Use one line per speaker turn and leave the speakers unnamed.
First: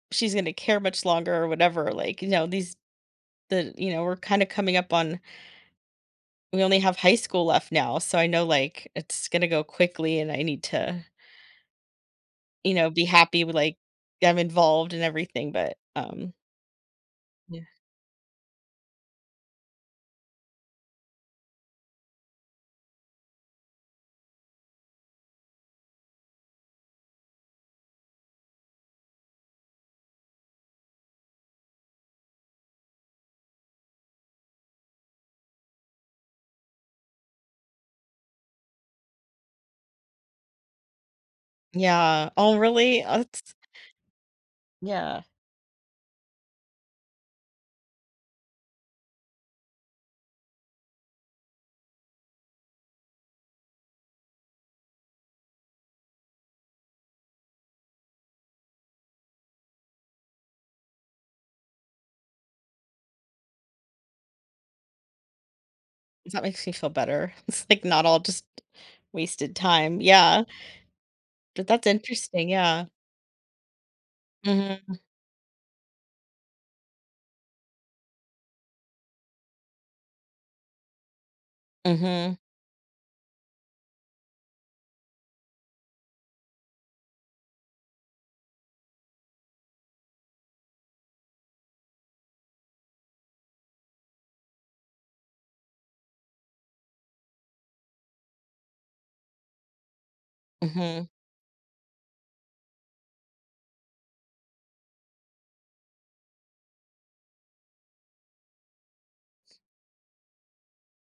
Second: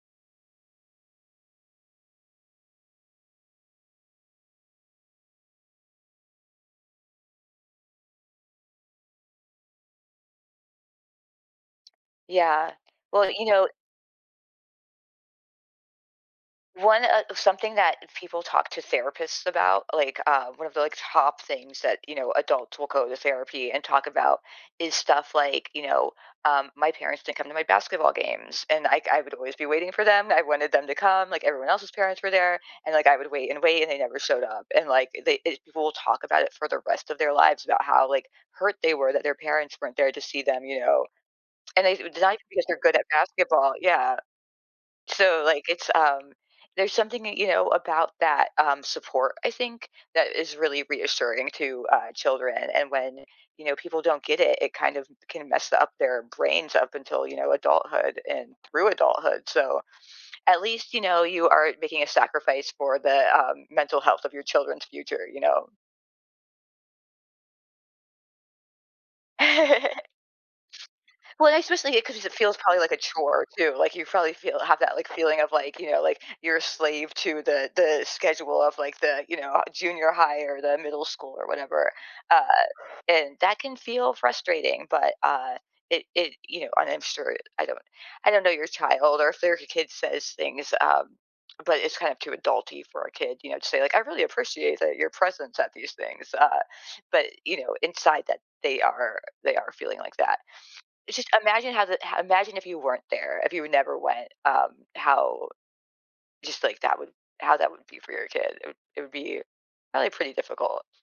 She's gonna care much longer or whatever, like, you know, these the you know, we're kinda coming up on we only have high school left now, so I know, like, it's gonna go quickly and I need to
Yeah,
you know, be
well,
happy
you
with,
know
like, them involved and everything, but, um
one uh of
Yeah
something that people talk to therapists about, like, uh, one of the, like, top things that, you know, adults will go to therapy and talk about is stuff like, you know, um, "My parents didn't come to my basketball games and I I would always be waiting for them, I wanted them to come, like everyone else's parents were there, and, like, I would wait and wait and they never showed up." And, like, they e people will talk about it for the rest of their lives about how, like, hurt they were that their parents weren't there to see them, you know, and they
Yeah,
decided
oh,
because they're good
really?
at
Oh, tiss
basketball, yeah.
Yeah.
So like it's, um, there's something that you know about that, um, support, I think, that is really reassuring to, uh, children, and when you know people don't get it, it kind of can mess up their brains up until, you know, adulthood and through adulthood, so, at least, you know, you are making a sacrifice for the, uh, mental health of your children's future, you know.
Is that makes me feel better, it's, like, not all just wasted time yeah
Well, I
But that's
especially 'cause it
interesting,
feels probably
yeah.
like a chore too, like, you probably feel have that,
Mhm.
like, feeling of, like, you know, like, you're a slave to the the schedule of, like, the, you know, uh, junior high or the middle school or whatever,
Mhm.
uh, and that can feel frustrating, but, uh, it it you know, and I'm sure I don't I don't know your child or if their kid says things, uh, but it's kind of too adulty for a kid, you know, to say, "I really appreciate that your presence at these things," uh, but, you know, inside that they are they are feeling like that.
Mhm.
It's just imagine how the imagine if you weren't there, if you never went, um, how just, like, that would how that would be for your kid. It would it would be probably pretty difficult.